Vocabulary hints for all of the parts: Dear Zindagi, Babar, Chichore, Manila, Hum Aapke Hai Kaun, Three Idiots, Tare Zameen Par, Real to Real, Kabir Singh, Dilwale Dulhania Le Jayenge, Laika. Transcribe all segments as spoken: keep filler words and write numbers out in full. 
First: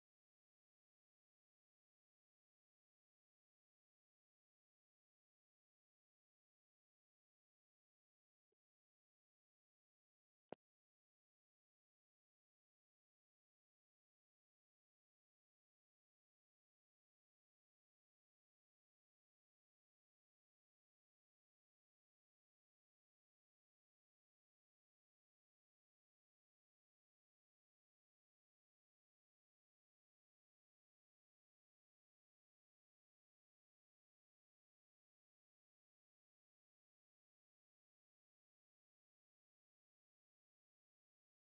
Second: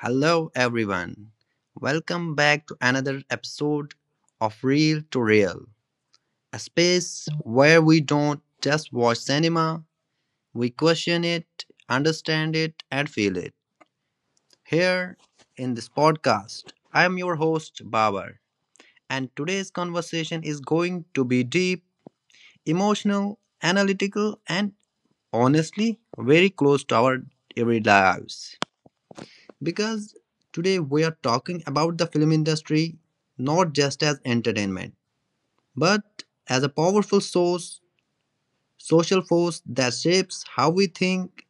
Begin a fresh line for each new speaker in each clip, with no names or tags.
Hello, everyone. Welcome back to another episode of Real to Real, a space where we don't just watch cinema, we question it, understand it, and feel it. Here in this podcast, I am your host, Babar, and today's conversation is going to be deep, emotional, analytical, and honestly, very close to our everyday lives. because today we are talking about the film industry not just as entertainment, but as a powerful source, social force that shapes how we think,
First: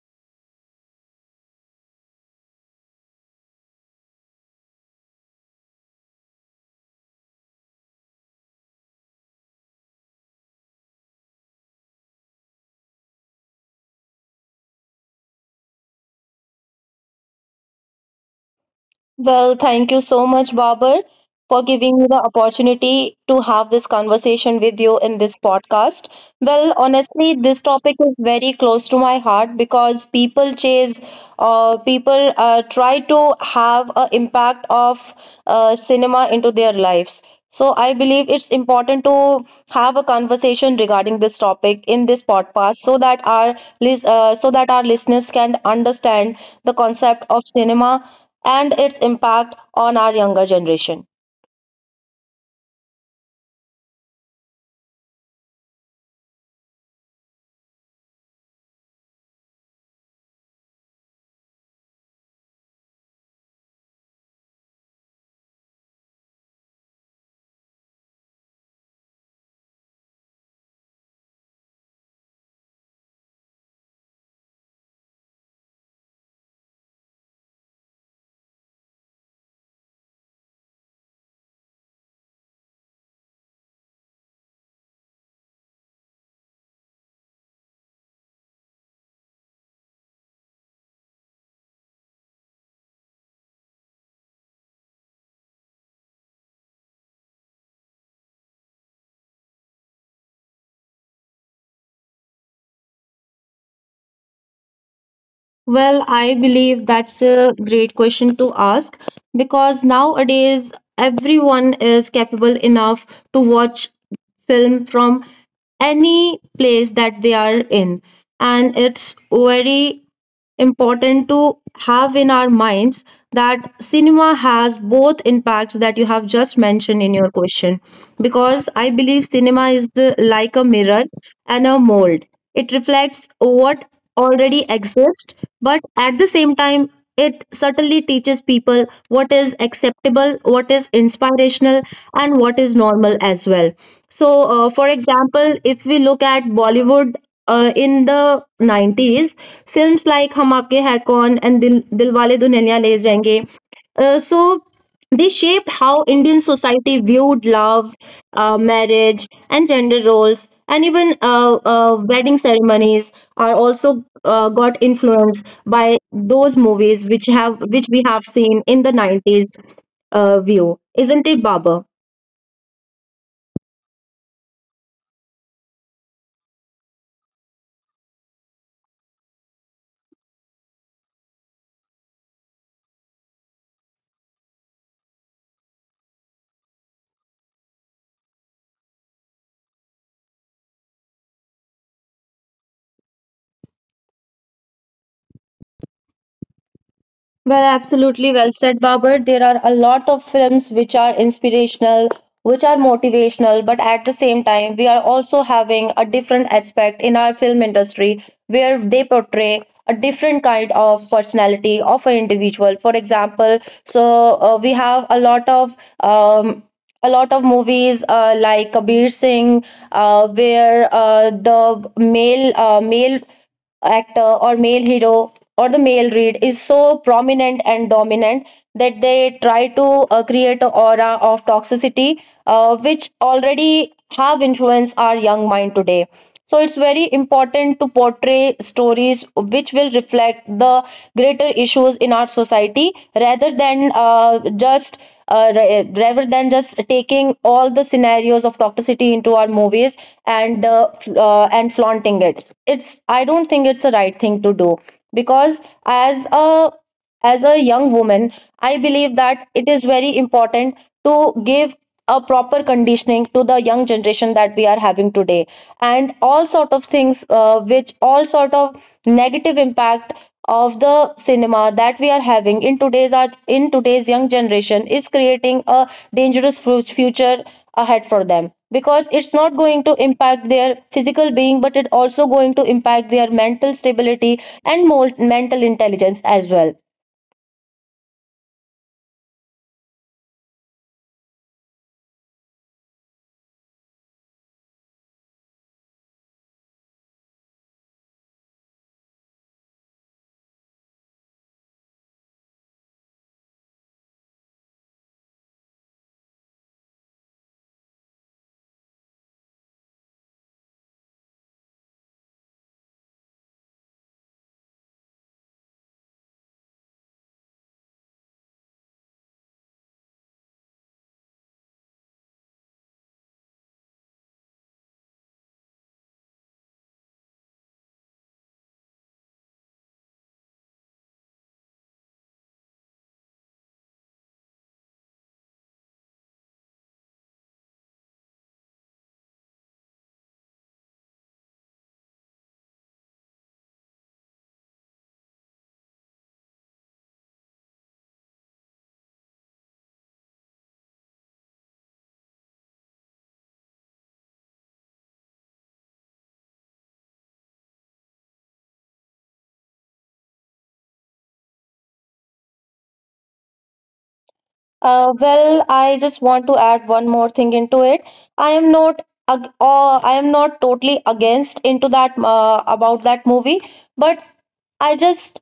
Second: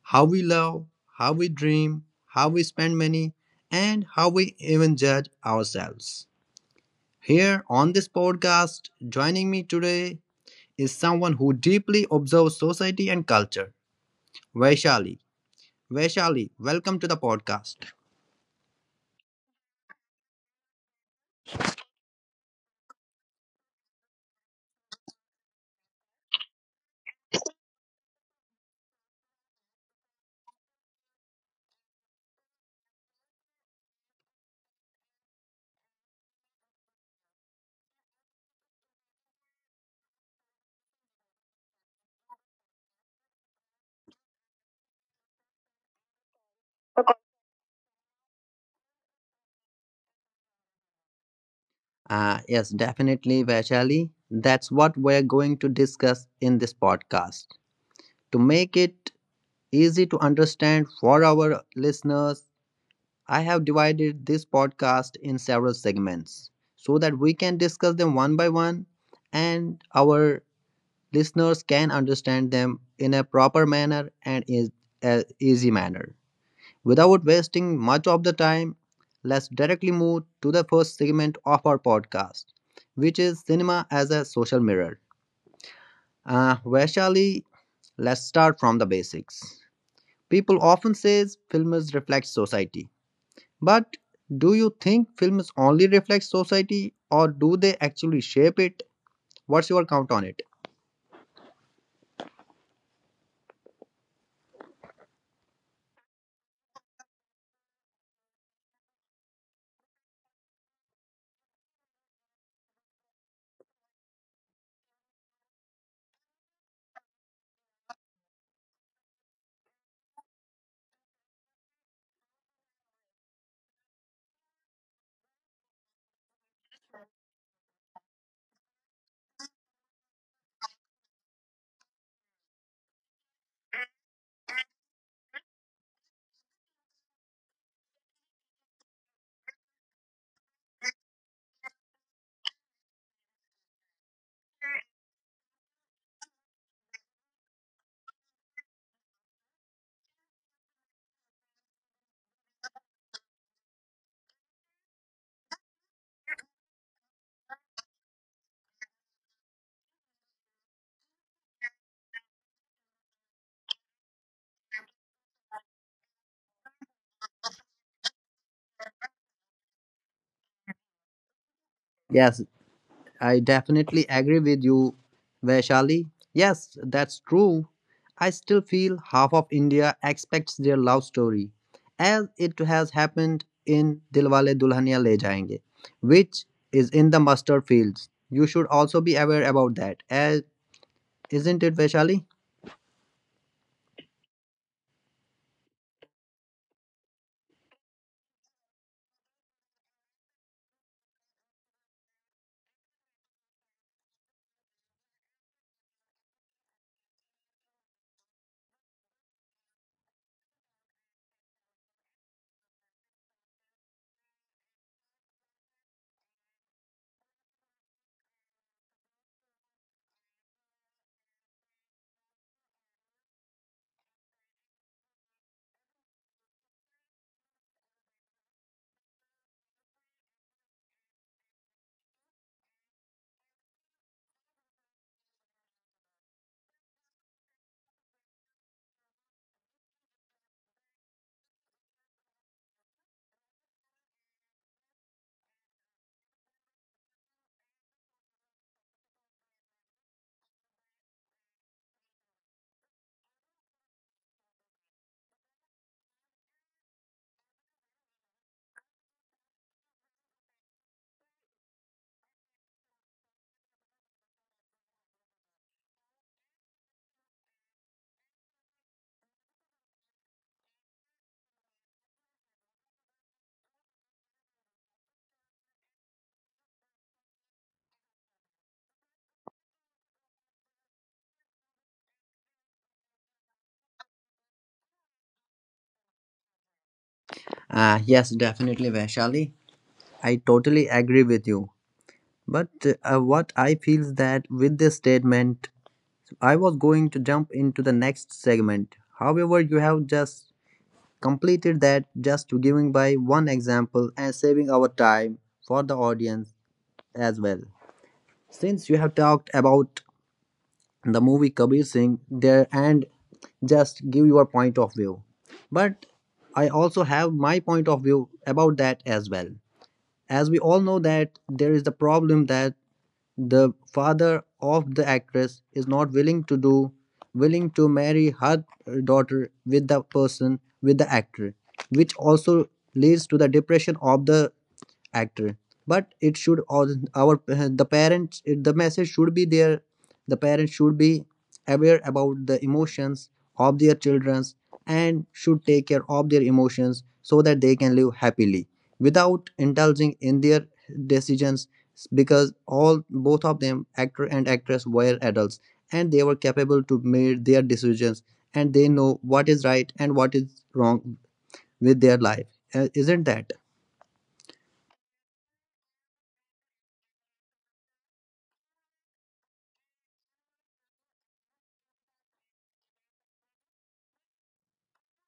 how we love, how we dream, how we spend money, and how we even judge ourselves. Here on this podcast, joining me today is someone who deeply observes society and culture, Vaishali. Vaishali, welcome to the podcast.
Well, thank you so much, Babar, for giving me the opportunity to have this conversation with you in this podcast. Well, honestly, this topic is very close to my heart because people chase, uh, people uh, try to have an impact of uh, cinema into their lives. So I believe it's important to have a conversation regarding this topic in this podcast, so that our lis- uh, so that our listeners can understand the concept of cinema and its impact on our younger generation.
Uh, yes, definitely, Vaishali. That's what we're going to discuss in this podcast. To make it easy to understand for our listeners, I have divided this podcast in several segments so that we can discuss them one by one, and our listeners can understand them in a proper manner and in a easy manner. Without wasting much of the time, let's directly move to the first segment of our podcast, which is cinema as a social mirror. Uh, Vaishali, let's start from the basics. People often say films reflect society, but do you think films only reflect society, or do they actually shape it? What's your count on it?
Well, I believe that's a great question to ask because nowadays everyone is capable enough to watch film from any place that they are in, and it's very important to have in our minds that cinema has both impacts that you have just mentioned in your question, because I believe cinema is the, like a mirror and a mold. It reflects what already exists, but at the same time it certainly teaches people what is acceptable, what is inspirational, and what is normal as well. So uh, for example, if we look at Bollywood uh, in the nineties, films like Hum Aapke Hai Kaun and dil, Dilwale Dulhania Le Jayenge, uh, so they shaped how Indian society viewed love, uh, marriage, and gender roles. And even uh, uh, wedding ceremonies are also uh, got influenced by those movies which have which we have seen in the nineties, uh, view. Isn't it, Baba?
Yes, I definitely agree with you, Vaishali. Yes, that's true. I still feel half of India expects their love story, as it has happened in Dilwale Dulhania Le Jayenge, which is in the mustard fields. You should also be aware about that, as isn't it, Vaishali?
Well, absolutely well said, Babar. There are a lot of films which are inspirational, which are motivational, but at the same time, we are also having a different aspect in our film industry where they portray a different kind of personality of an individual. For example, so uh, we have a lot of um, a lot of movies uh, like Kabir Singh, uh, where uh, the male uh, male actor or male hero or the male lead is so prominent and dominant that they try to uh, create an aura of toxicity uh, which already have influenced our young mind today. So it's very important to portray stories which will reflect the greater issues in our society, rather than uh, just uh, ra- rather than just taking all the scenarios of toxicity into our movies and uh, f- uh, and flaunting it. It's I don't think it's a right thing to do, because as a as a young woman, I believe that it is very important to give a proper conditioning to the young generation that we are having today. And all sort of things uh, which all sort of negative impact of the cinema that we are having in today's art, in today's young generation, is creating a dangerous fu- future ahead for them, because it's not going to impact their physical being, but it also going to impact their mental stability and more mental intelligence as well.
Ah, yes, definitely, Vaishali. I totally agree with you. But uh, what I feel is that with this statement, I was going to jump into the next segment. However, you have just completed that just giving by one example and saving our time for the audience as well. Since you have talked about the movie Kabir Singh there and just give your point of view. But I also have my point of view about that as well. As we all know that there is the problem that the father of the actress is not willing to do willing to marry her daughter with the person with the actor, which also leads to the depression of the actor, but it should all our the parents it, the message should be there, the parents should be aware about the emotions of their children and should take care of their emotions so that they can live happily without indulging in their decisions, because all both of them actor and actress were adults and they were capable to make their decisions and they know what is right and what is wrong with their life. Uh, isn't that?
Uh, well, I just want to add one more thing into it. I am not ag- uh, I am not totally against into that uh, about that movie, but I just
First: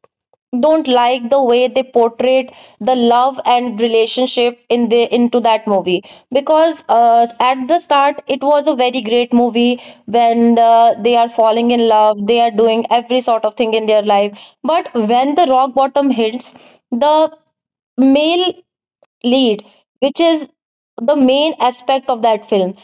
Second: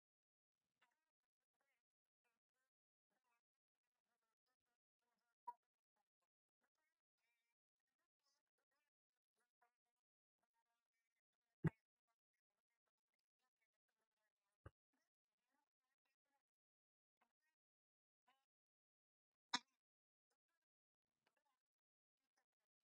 don't like the way they portrayed the love and relationship in the into that movie. Because uh, at the start it was a very great movie when uh, they are falling in love, they are doing every sort of thing in their life. But when the rock bottom hits the male lead, which is the main aspect of that film,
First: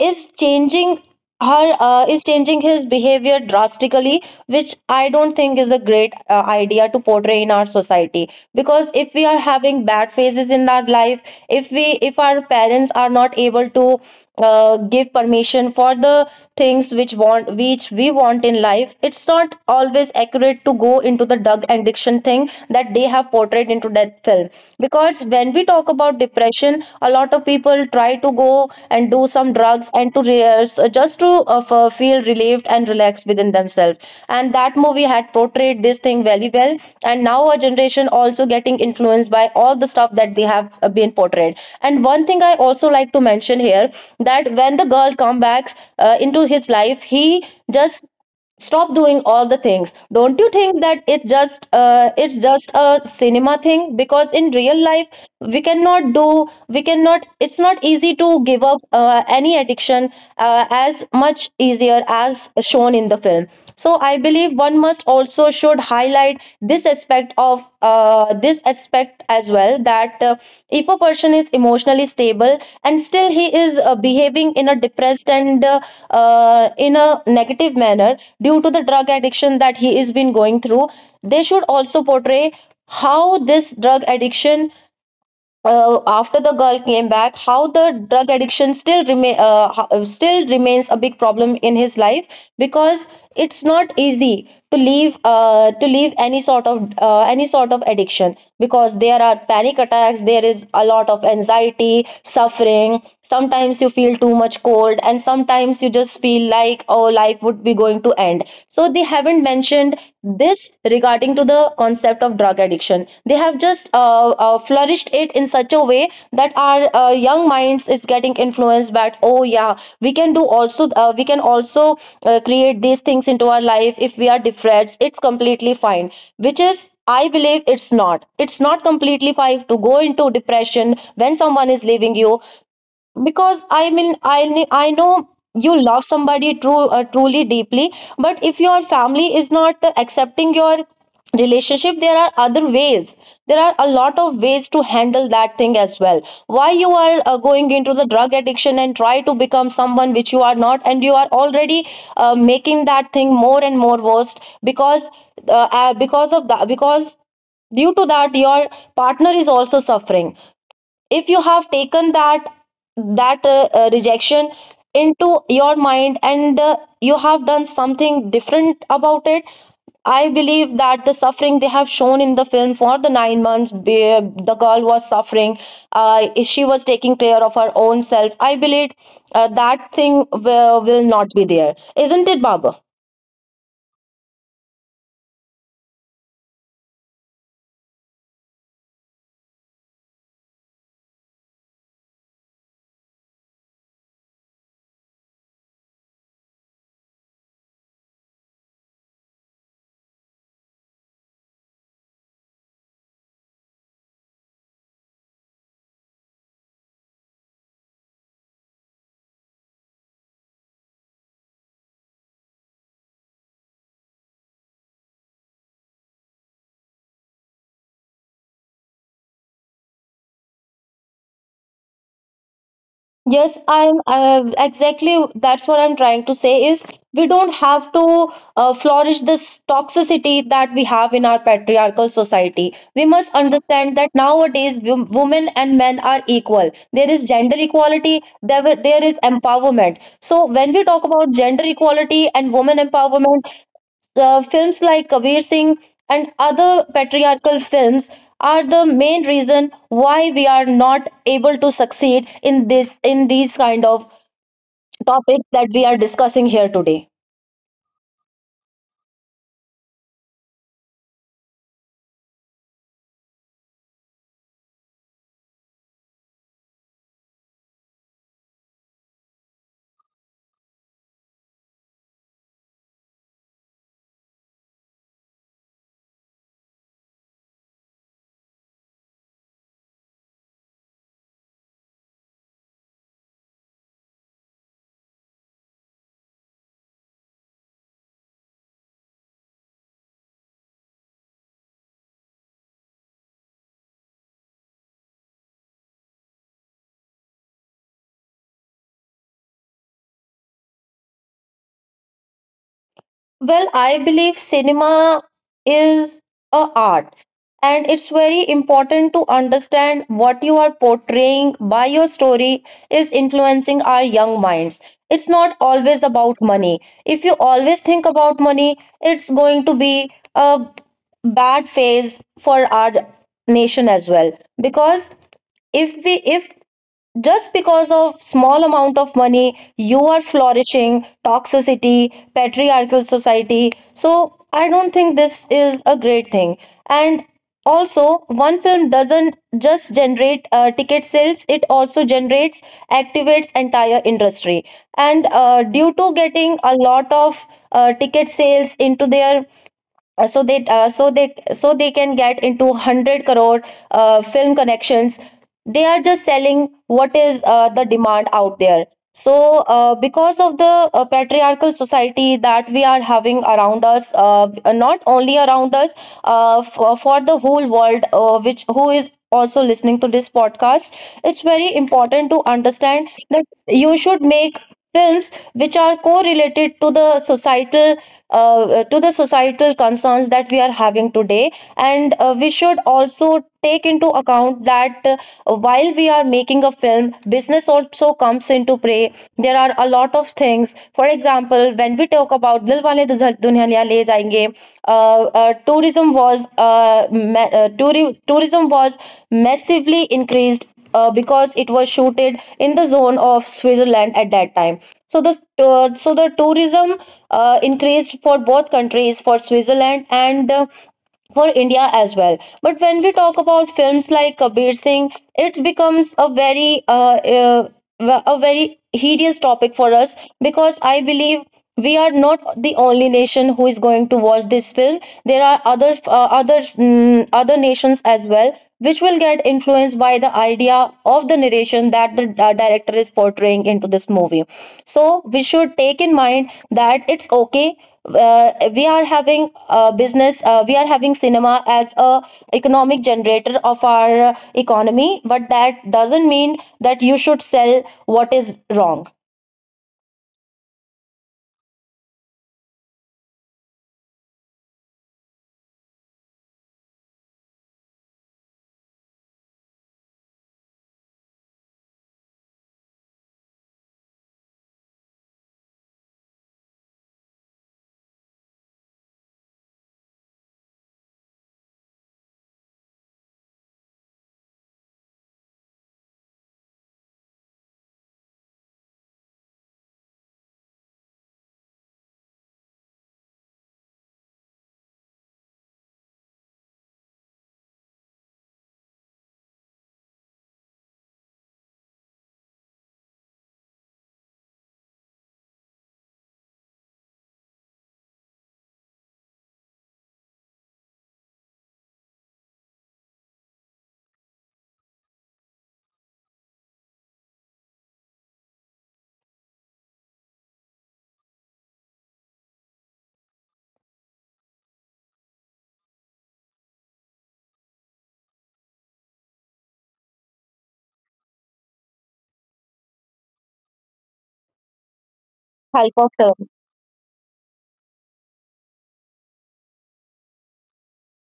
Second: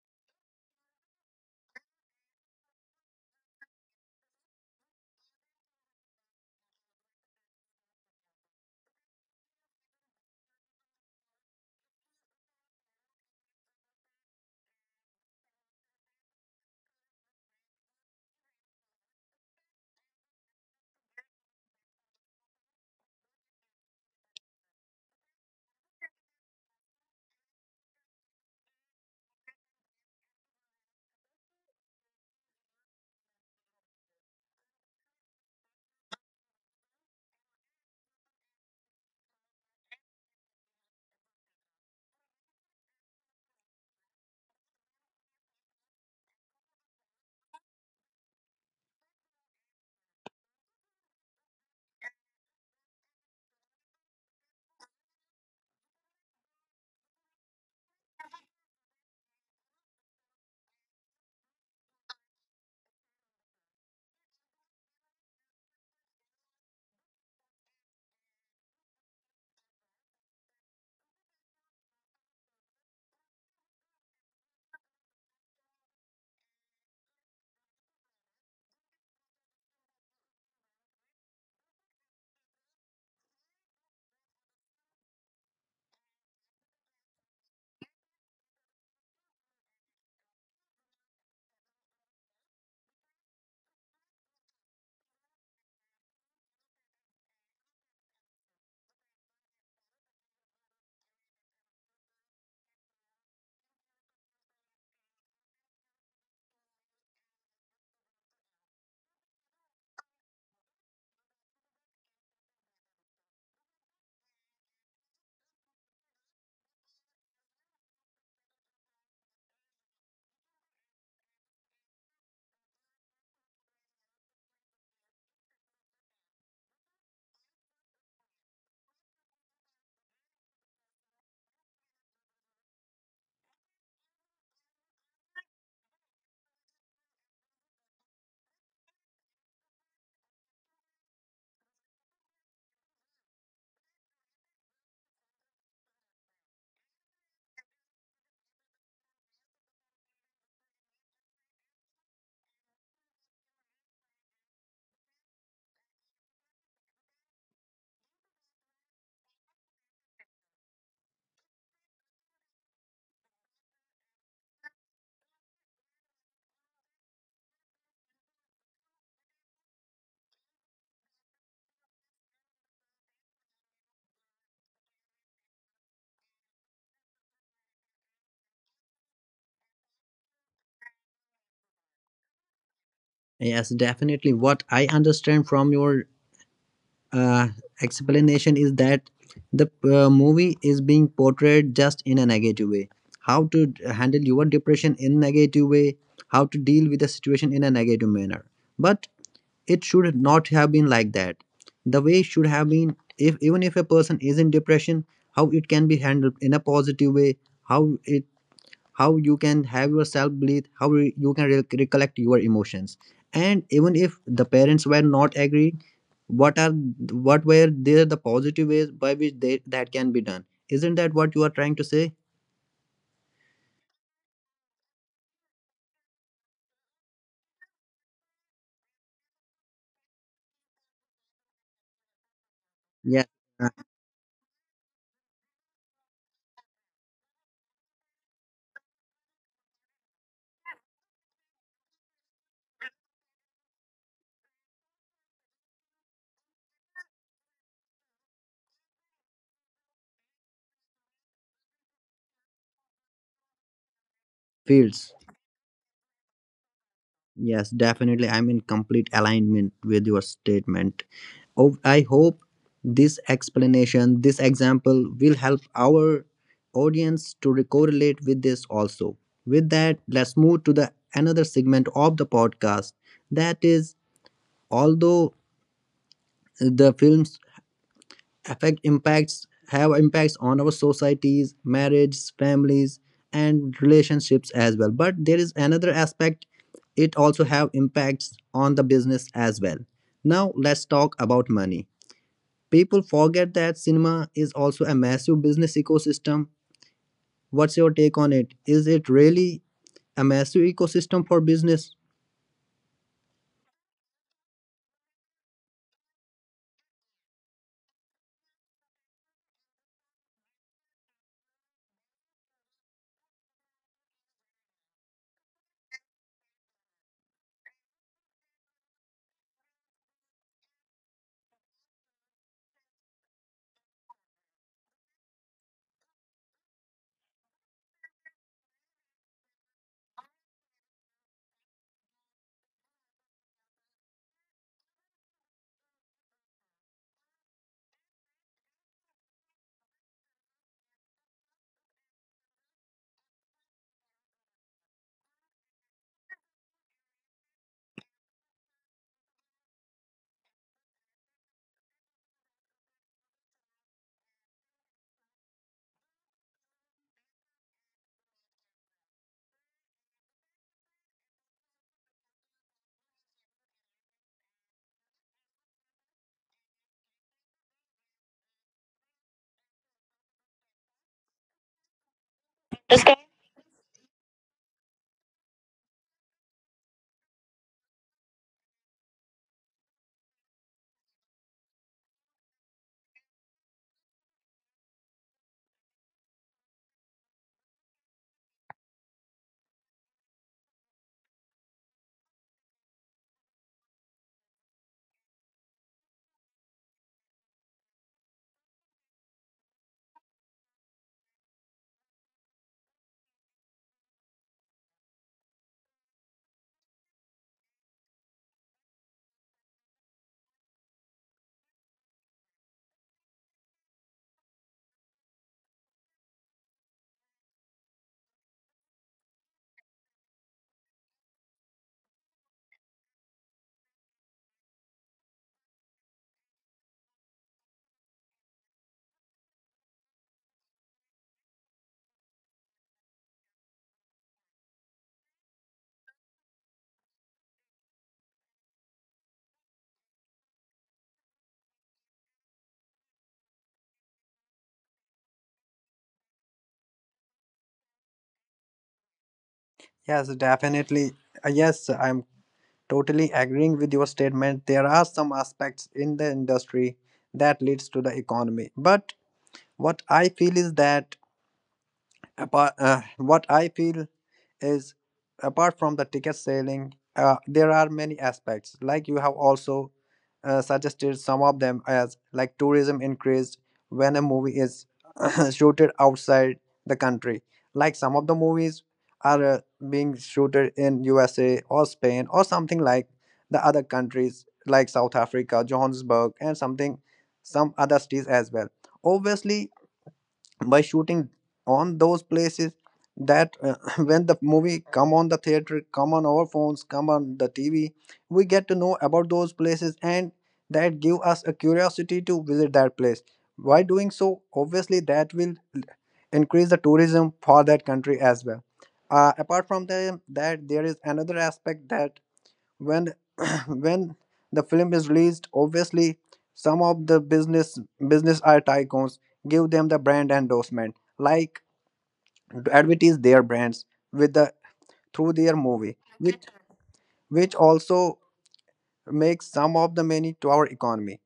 is changing her uh, is changing his behavior drastically, which I don't think is a great uh, idea to portray in our society. Because if we are having bad phases in our life, if we if our parents are not able to uh, give permission for the things which want which we want in life, it's not always accurate to go into the drug addiction thing that they have portrayed into that film. Because when we talk about depression, a lot of people try to go and do some drugs and to rehearse, uh, just to uh, f- uh, feel relieved and relaxed within themselves. And that movie had portrayed this thing very well, and now a generation also getting influenced, influenced by all the stuff that they have uh, been portrayed. And one thing I also like to mention here, that when the girl comes back uh, into his life, he just stop doing all the things. Don't you think that it's just uh, it's just a cinema thing? Because in real life we cannot do we cannot it's not easy to give up uh, any addiction uh, as much easier as shown in the film. So I believe one must also should highlight this aspect of uh, this aspect as well, that uh, if a person is emotionally stable and still he is uh, behaving in a depressed and uh, uh, in a negative manner due to the drug addiction that he is been going through, they should also portray how this drug addiction, uh, after the girl came back, how the drug addiction still remain uh, ho- uh, still remains a big problem in his life. Because it's not easy to leave uh, to leave any sort of uh, any sort of addiction, because there are panic attacks, there is a lot of anxiety, suffering. Sometimes you feel too much cold, and sometimes you just feel like, oh, life would be going to end. So they haven't mentioned this regarding to the concept of drug addiction. They have just uh, uh, flourished it in such a way that our uh, young minds is getting influenced by, oh yeah, we can do also uh, we can also uh, create these things into our life. If we are depressed, it's completely fine, which is I believe it's not it's not completely fine to go into depression when someone is leaving you. Because I mean, i kn- I know you love somebody, true uh, truly deeply, but if your family is not uh, accepting your relationship, there are other ways, there are a lot of ways to handle that thing as well. Why you are uh, going into the drug addiction and try to become someone which you are not, and you are already uh, making that thing more and more worst? Because uh, uh, because of that because due to that your partner is also suffering. If you have taken that that uh, uh, rejection into your mind and uh, you have done something different about it, I believe that the suffering they have shown in the film for the nine months, be- uh, the girl was suffering. Uh, she was taking care of her own self. I believe uh, that thing will, will not be there. Isn't it, Baba?
Yes, definitely. What I understand from your uh, explanation is that the uh, movie is being portrayed just in a negative way. How to d- handle your depression in negative way, how to deal with the situation in a negative manner. But it should not have been like that. The way should have been if even if a person is in depression, how it can be handled in a positive way, how how you can have your self belief, how re- you can re- recollect your emotions, and even if the parents were not agree, what are what were there the positive ways by which they, that can be done. Isn't that what you are trying to say?
Yes, I'm uh, exactly, that's what I'm trying to say is, we don't have to uh, flourish this toxicity that we have in our patriarchal society. We
Yes,
must
uh,
understand that nowadays, wo- women and men are equal. There is gender equality, there, were- there is empowerment. So when we talk about gender equality and women empowerment, the films like Kabir Singh and other patriarchal films are the main reason why we are not able to succeed in this in these kind of
fields.
topics that we are discussing here today.
Yes, definitely, I'm in complete alignment with your statement. Oh, I hope this explanation, this example will help our audience to re- correlate with this also. With that, let's move to the another segment of the podcast. That is, although the film's affect impacts have impacts on our societies, marriages, families, and relationships as well. But there is another aspect, it also have impacts on the business as well. Now let's talk about money. People forget that cinema is also a massive business ecosystem. What's your take on it? Is it really a massive ecosystem for business?
Well, I believe cinema is a art, and it's very important to understand what you are portraying by your story is influencing our young minds. It's not always about money. If you always think about money, it's going to be a bad phase for our nation as well. Because if we if just because of small amount of money you are flourishing toxicity, patriarchal society, so I don't think this is a great thing. And also, one film doesn't just generate uh, ticket sales, it also generates, activates entire industry. And uh, due to getting a lot of uh, ticket sales into their uh, so they uh, so they so they can get into one hundred crore uh, film connections, they are just selling what is uh, the demand out there. So uh, because of the uh, patriarchal society that we are having around us, uh, not only around us, uh, for, for the whole world, uh, which who is also listening to this podcast, it's very important to understand that you should make films which are correlated to the societal uh, to the societal concerns that we are having today. And uh, we should also take into account that uh, while we are making a film, business also comes into play. There are a lot of lot of things. For example, when we talk about Dilwale Dulhaniya Le Jayenge, uh, uh, tourism was uh, ma- uh, touri- tourism was massively increased, uh, because it was shooted in the zone of Switzerland at that time. So the uh, so the tourism uh, increased for both countries, for Switzerland and. Uh, for India as well. But when we talk about films like Kabir Singh, it becomes a very uh, uh, a very hideous topic for us because I believe we are not the only nation who is going to watch this film. There are other uh, other mm, other nations as well which will get influenced by the idea of the narration that the uh, director is portraying into this movie. So we should take in mind that it's okay, uh, we are having uh, business, uh, we are having cinema as a economic generator of our uh, economy, but that doesn't mean that you should sell what is wrong.
Yes, definitely. Uh, Yes, I'm totally agreeing with your statement. There are some aspects in the industry that leads to the economy. But what I feel is that apart uh, what I feel is apart from the ticket selling, uh, there are many aspects like you have also uh, suggested some of them as like tourism increased when a movie is shooted outside the country, like some of the movies are uh, being shooted in U S A or Spain or something like the other countries like South Africa, Johannesburg, and something some other cities as well. Obviously, by shooting on those places, that uh, when the movie come on the theater, come on our phones, come on the T V, we get to know about those places, and that give us a curiosity to visit that place. By doing so, obviously that will increase the tourism for that country as well. Uh, apart from the, that, there is another aspect that when when the film is released, obviously some of the business business are tycoons give them the brand endorsement, like advertise their brands with the through their
Help
movie,
of.
which which also makes some of the money to our economy.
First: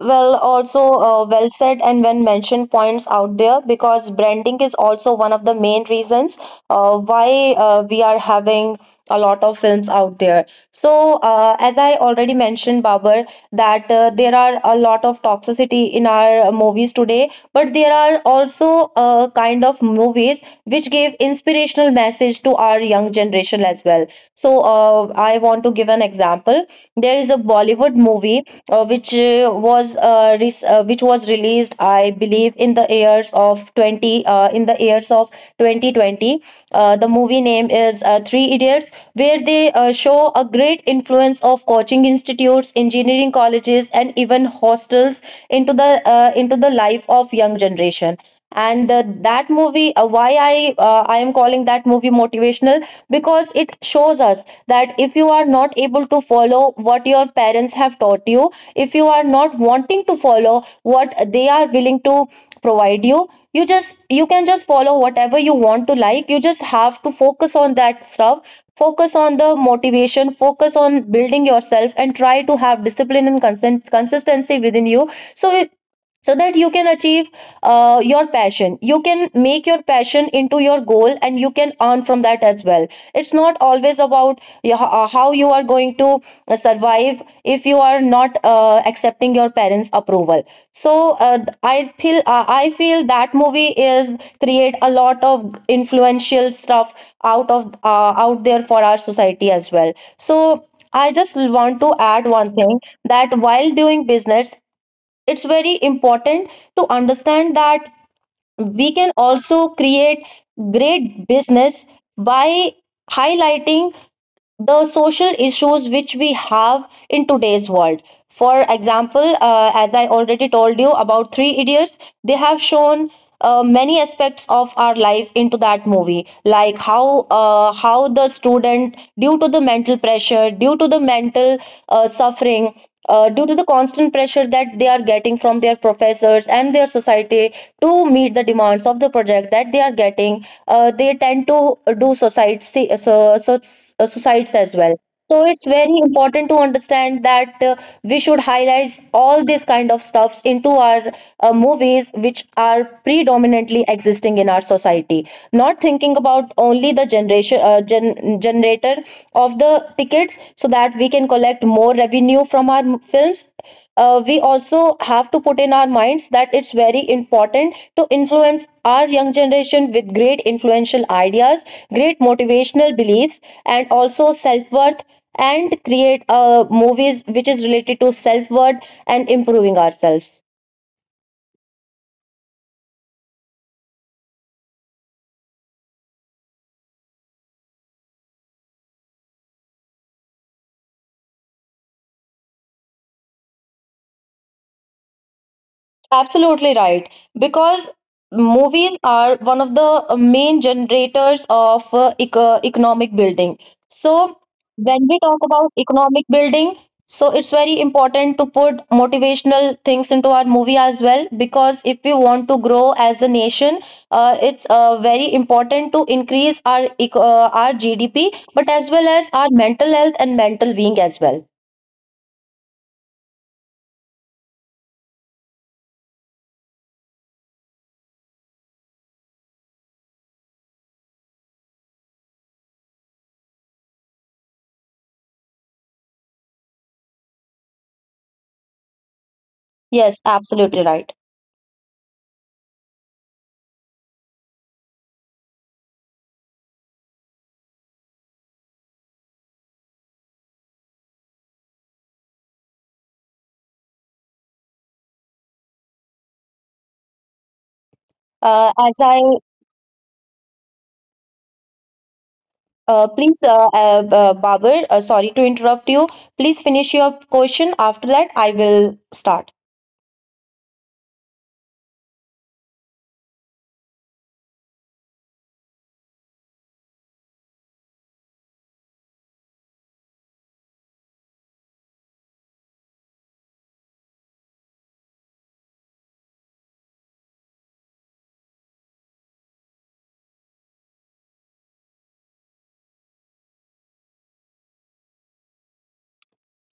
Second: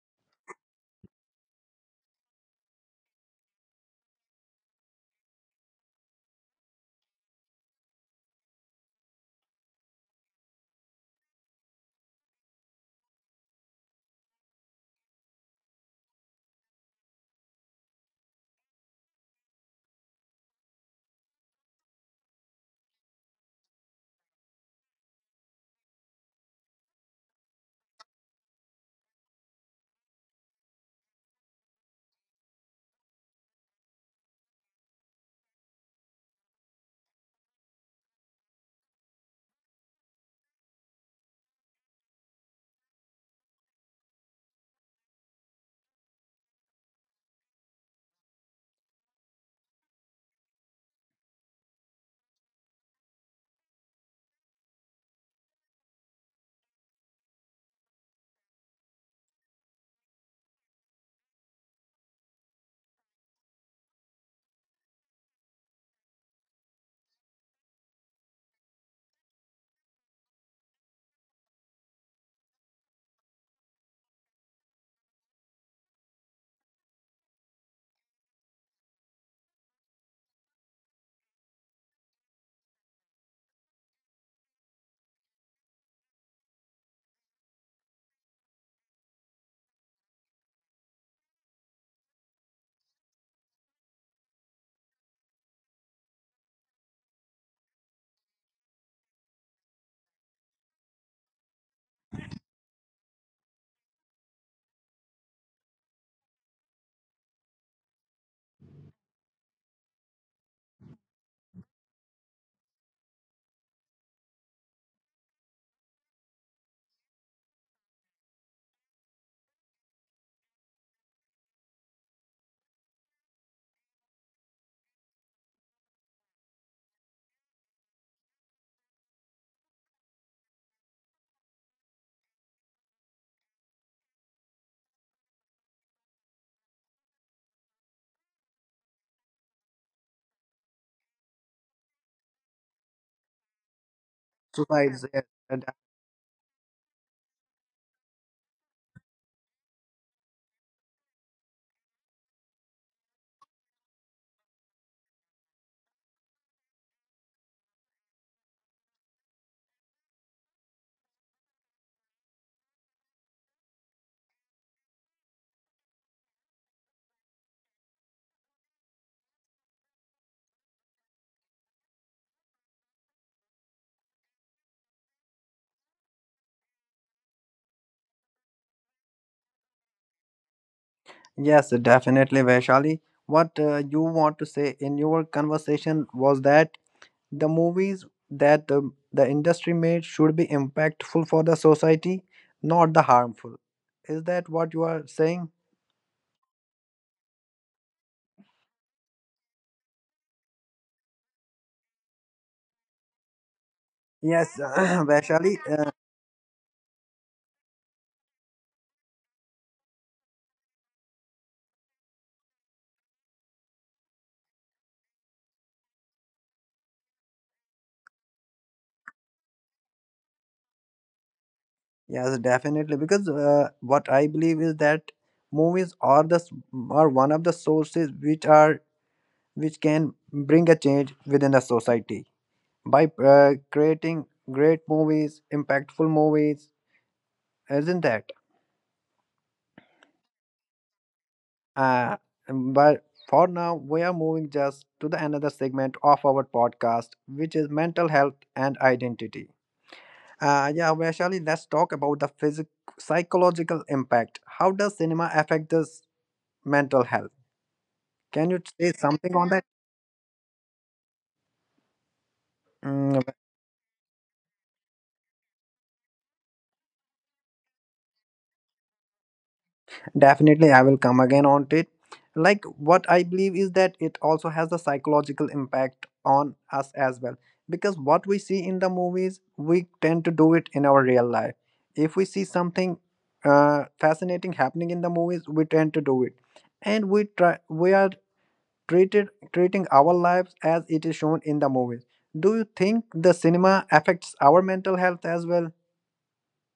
Well, also uh, well said, and when mentioned points out there, because branding is also one of the main reasons uh, why uh, we are having a lot of films out there. So, uh, as I already mentioned, Babar, that uh, there are a lot of toxicity in our uh, movies today, but there are also uh, kind of movies which give inspirational message to our young generation as well. So, uh, I want to give an example. There is a Bollywood movie uh, which uh, was uh, res- uh, which was released, I believe, in the years of twenty uh, in the years of twenty twenty. Uh, the movie name is uh, Three Idiots, where they uh, show a great influence of coaching institutes, engineering colleges, and even hostels into the uh, into the life of young generation. And uh, that movie uh, why I uh, I am calling that movie motivational because it shows us that if you are not able to follow what your parents have taught you, if you are not wanting to follow what they are willing to provide you, you just you can just follow whatever you want to, like you just have to focus on that stuff, focus on the motivation, focus on building yourself, and try to have discipline and consent, consistency within you, so so that you can achieve uh, your passion, you can make your passion into your goal, and you can earn from that as well. It's not always about y- ho- how you are going to uh, survive if you are not uh, accepting your parents approval. So, uh, i feel uh, I feel that movie is create a lot of influential stuff out of uh, out there for our society as well. So I just want to add one thing, that while doing business it's very important to understand that we can also create great business by highlighting the social issues which we have in today's world. For example, uh, as I already told you about Three Idiots, they have shown uh, many aspects of our life into that movie, like how uh, how the student, due to the mental pressure, due to the mental uh, suffering, uh, due to the constant pressure that they are getting from their professors and their society, to meet the demands of the project that they are getting, uh, they tend to do suicides. So, so, uh, suicides as well.
Besides, yes,
So
and-
it's very important to understand that, uh, we should highlight all these kind of stuffs into our uh, movies which are predominantly existing in our society, not thinking about only the generation uh, gen- generator of the tickets so that we can collect more revenue from our m- films. Uh, we also have to put in our minds that it's very important to influence our young generation with great influential ideas, great motivational beliefs, and also self worth, and create uh, movies which is related to self worth and improving ourselves.
yes, definitely, Vaishali, what uh, you want to say in your conversation was that the movies that the, the industry made should be impactful for the society, not the harmful. Is that what you are saying?
Absolutely right. Because movies are one of the uh, main generators of uh, eco- economic building. So,
Yes,
when we talk
Vaishali.
about
Uh,
economic building, so it's very important to put motivational things into our movie as well, because if we want to grow as a nation, uh, it's uh, very important to increase our eco- uh, our G D P, but as well as our mental health and mental being as well.
yes, definitely. Because uh, what I believe is that movies are the s- are one of the sources which are which can bring a change within the society by uh, creating great movies, impactful movies, isn't that?
Yes, absolutely right.
Uh, but for now, we are moving just to the another segment of our podcast, which is mental health and identity. Uh, yeah, Vaishali, let's talk about the physic psychological impact. How does cinema affect this mental health? Can you
Uh,
say
as I
something on that?
Uh,
Mm.
please, uh, uh, uh, Babur, uh, sorry to interrupt you. Please finish your question. After that, I will start.
Definitely, I will come again on to it. Like what I believe is that it also has a psychological impact on us as well. Because what we see in the movies, we tend to do it in our real life. If we see something uh, fascinating happening in the movies, we tend to do it, and we try. We are treated treating our lives as it is shown in the movies. Do you think the cinema affects our mental health as well?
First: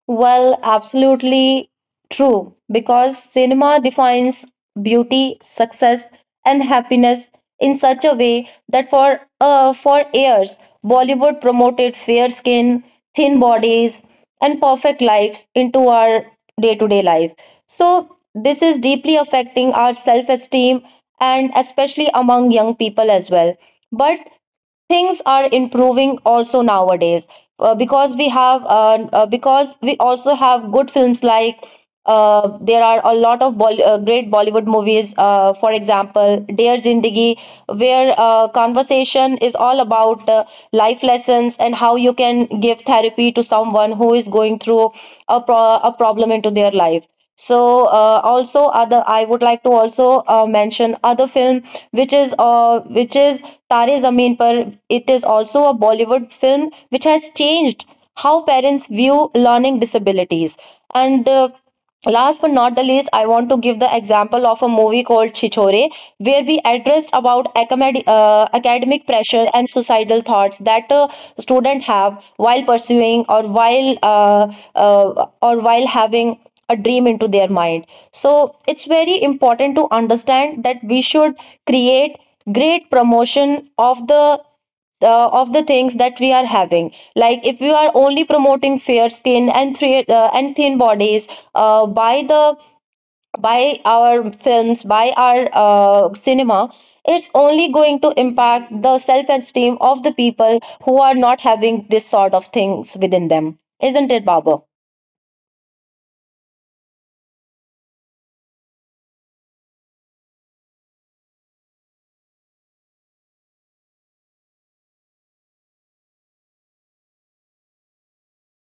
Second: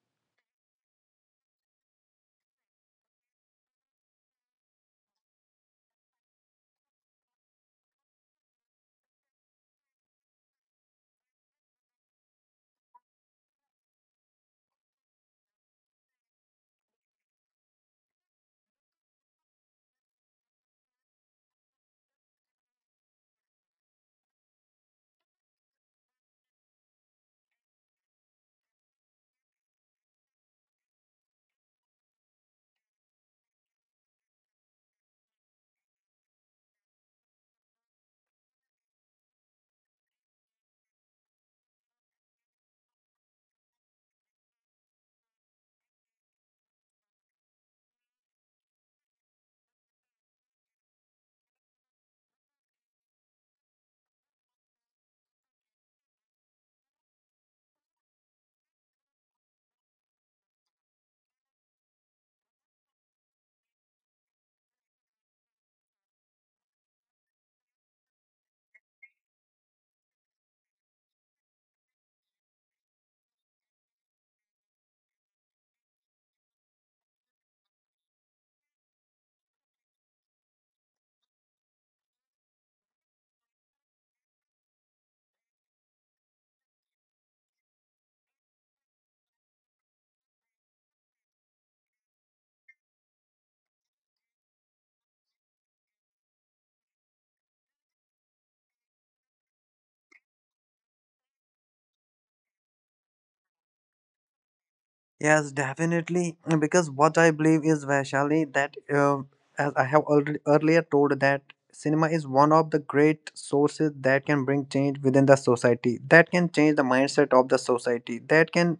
Well, absolutely true, because cinema defines beauty, success, and happiness in such a way that for uh, for years Bollywood promoted fair skin, thin bodies, and perfect lives into our day-to-day life. So this is deeply affecting our self-esteem, and especially among young people as well. But things are improving also nowadays, uh, because we have uh, uh, because we also have good films like, uh, there are a lot of Bolly uh, great Bollywood movies, uh, for example, Dear Zindagi, where uh, conversation is all about uh, life lessons and how you can give therapy to someone who is going through a, pro- a problem into their life. So, uh, also other, I would like to also uh, mention other film, which is uh, which is Tare Zameen Par. It is also a Bollywood film which has changed how parents view learning disabilities and. Uh, Last but not the least, I want to give the example of a movie called Chichore, where we addressed about acamad- uh, academic pressure and suicidal thoughts that a student have while pursuing or while uh, uh, or while having a dream into their mind. So it's very important to understand that we should create great promotion of the uh, of the things that we are having, like if we are only promoting fair skin and thre- uh, and thin bodies, uh, by the by our films, by our uh, cinema, it's only going to impact the self esteem of the people who are not having this sort of things within them. Isn't it, baba?
Yes, definitely. Because what I believe is, Vaishali, that uh, as I have already earlier told that cinema is one of the great sources that can bring change within the society, that can change the mindset of the society, that can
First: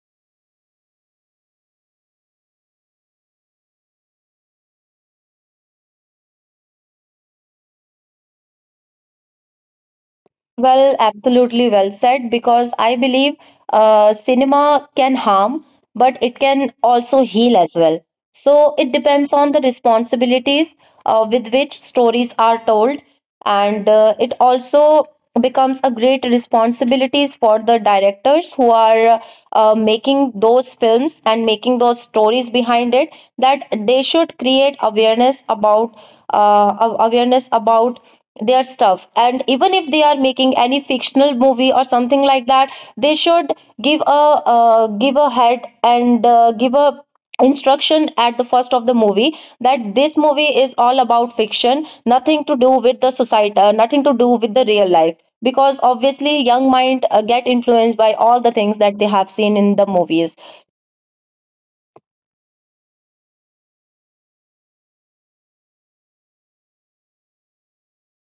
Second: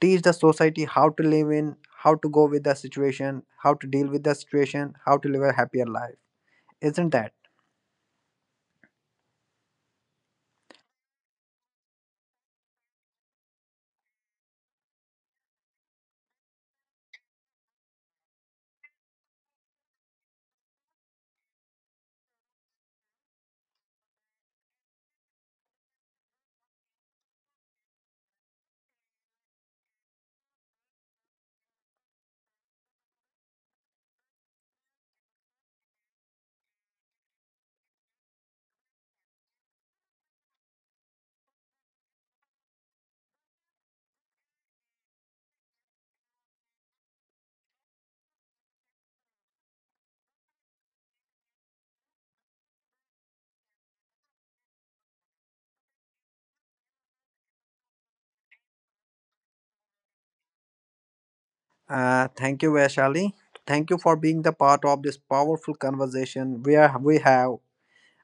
teach the society how to live in, how to go with the situation, how to deal with the situation, how to live a happier life. Isn't that?
Well, absolutely well said, because I believe uh, cinema can harm, but it can also heal as well. So it depends on the responsibilities uh, with which stories are told. And uh, it also becomes a great responsibilities for the directors who are uh, making those films and making those stories behind it, that they should create awareness about uh, a- awareness about their stuff. And even if they are making any fictional movie or something like that, they should give a uh, give a head, and uh, give a instruction at the first of the movie that this movie is all about fiction, nothing to do with the society, uh, nothing to do with the real life, because obviously young mind uh, get influenced by all the things that they have seen in the movies.
Uh, thank you, Vaishali. Thank you for being the part of this powerful conversation. We are. We have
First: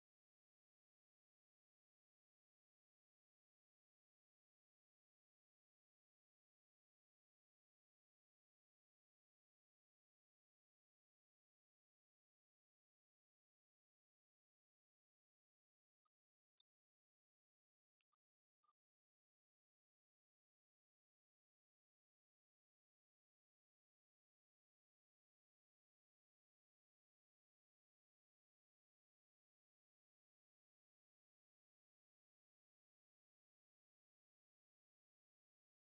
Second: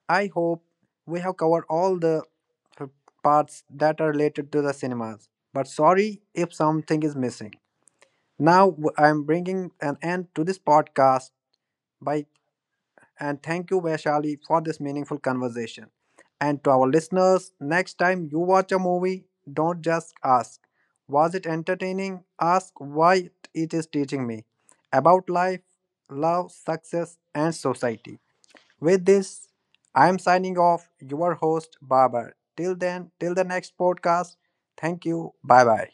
I hope we have covered all the uh, parts that are related to the cinemas, but sorry if something is missing. Now w- I'm bringing an end to this podcast by and thank you Vaishali for this meaningful conversation. And to our listeners, next time you watch a movie, don't just ask, was it entertaining? Ask why it is teaching me about life, love, success and society. With this, I am signing off your host Babar. Till then, till the next podcast. Thank you. Bye bye.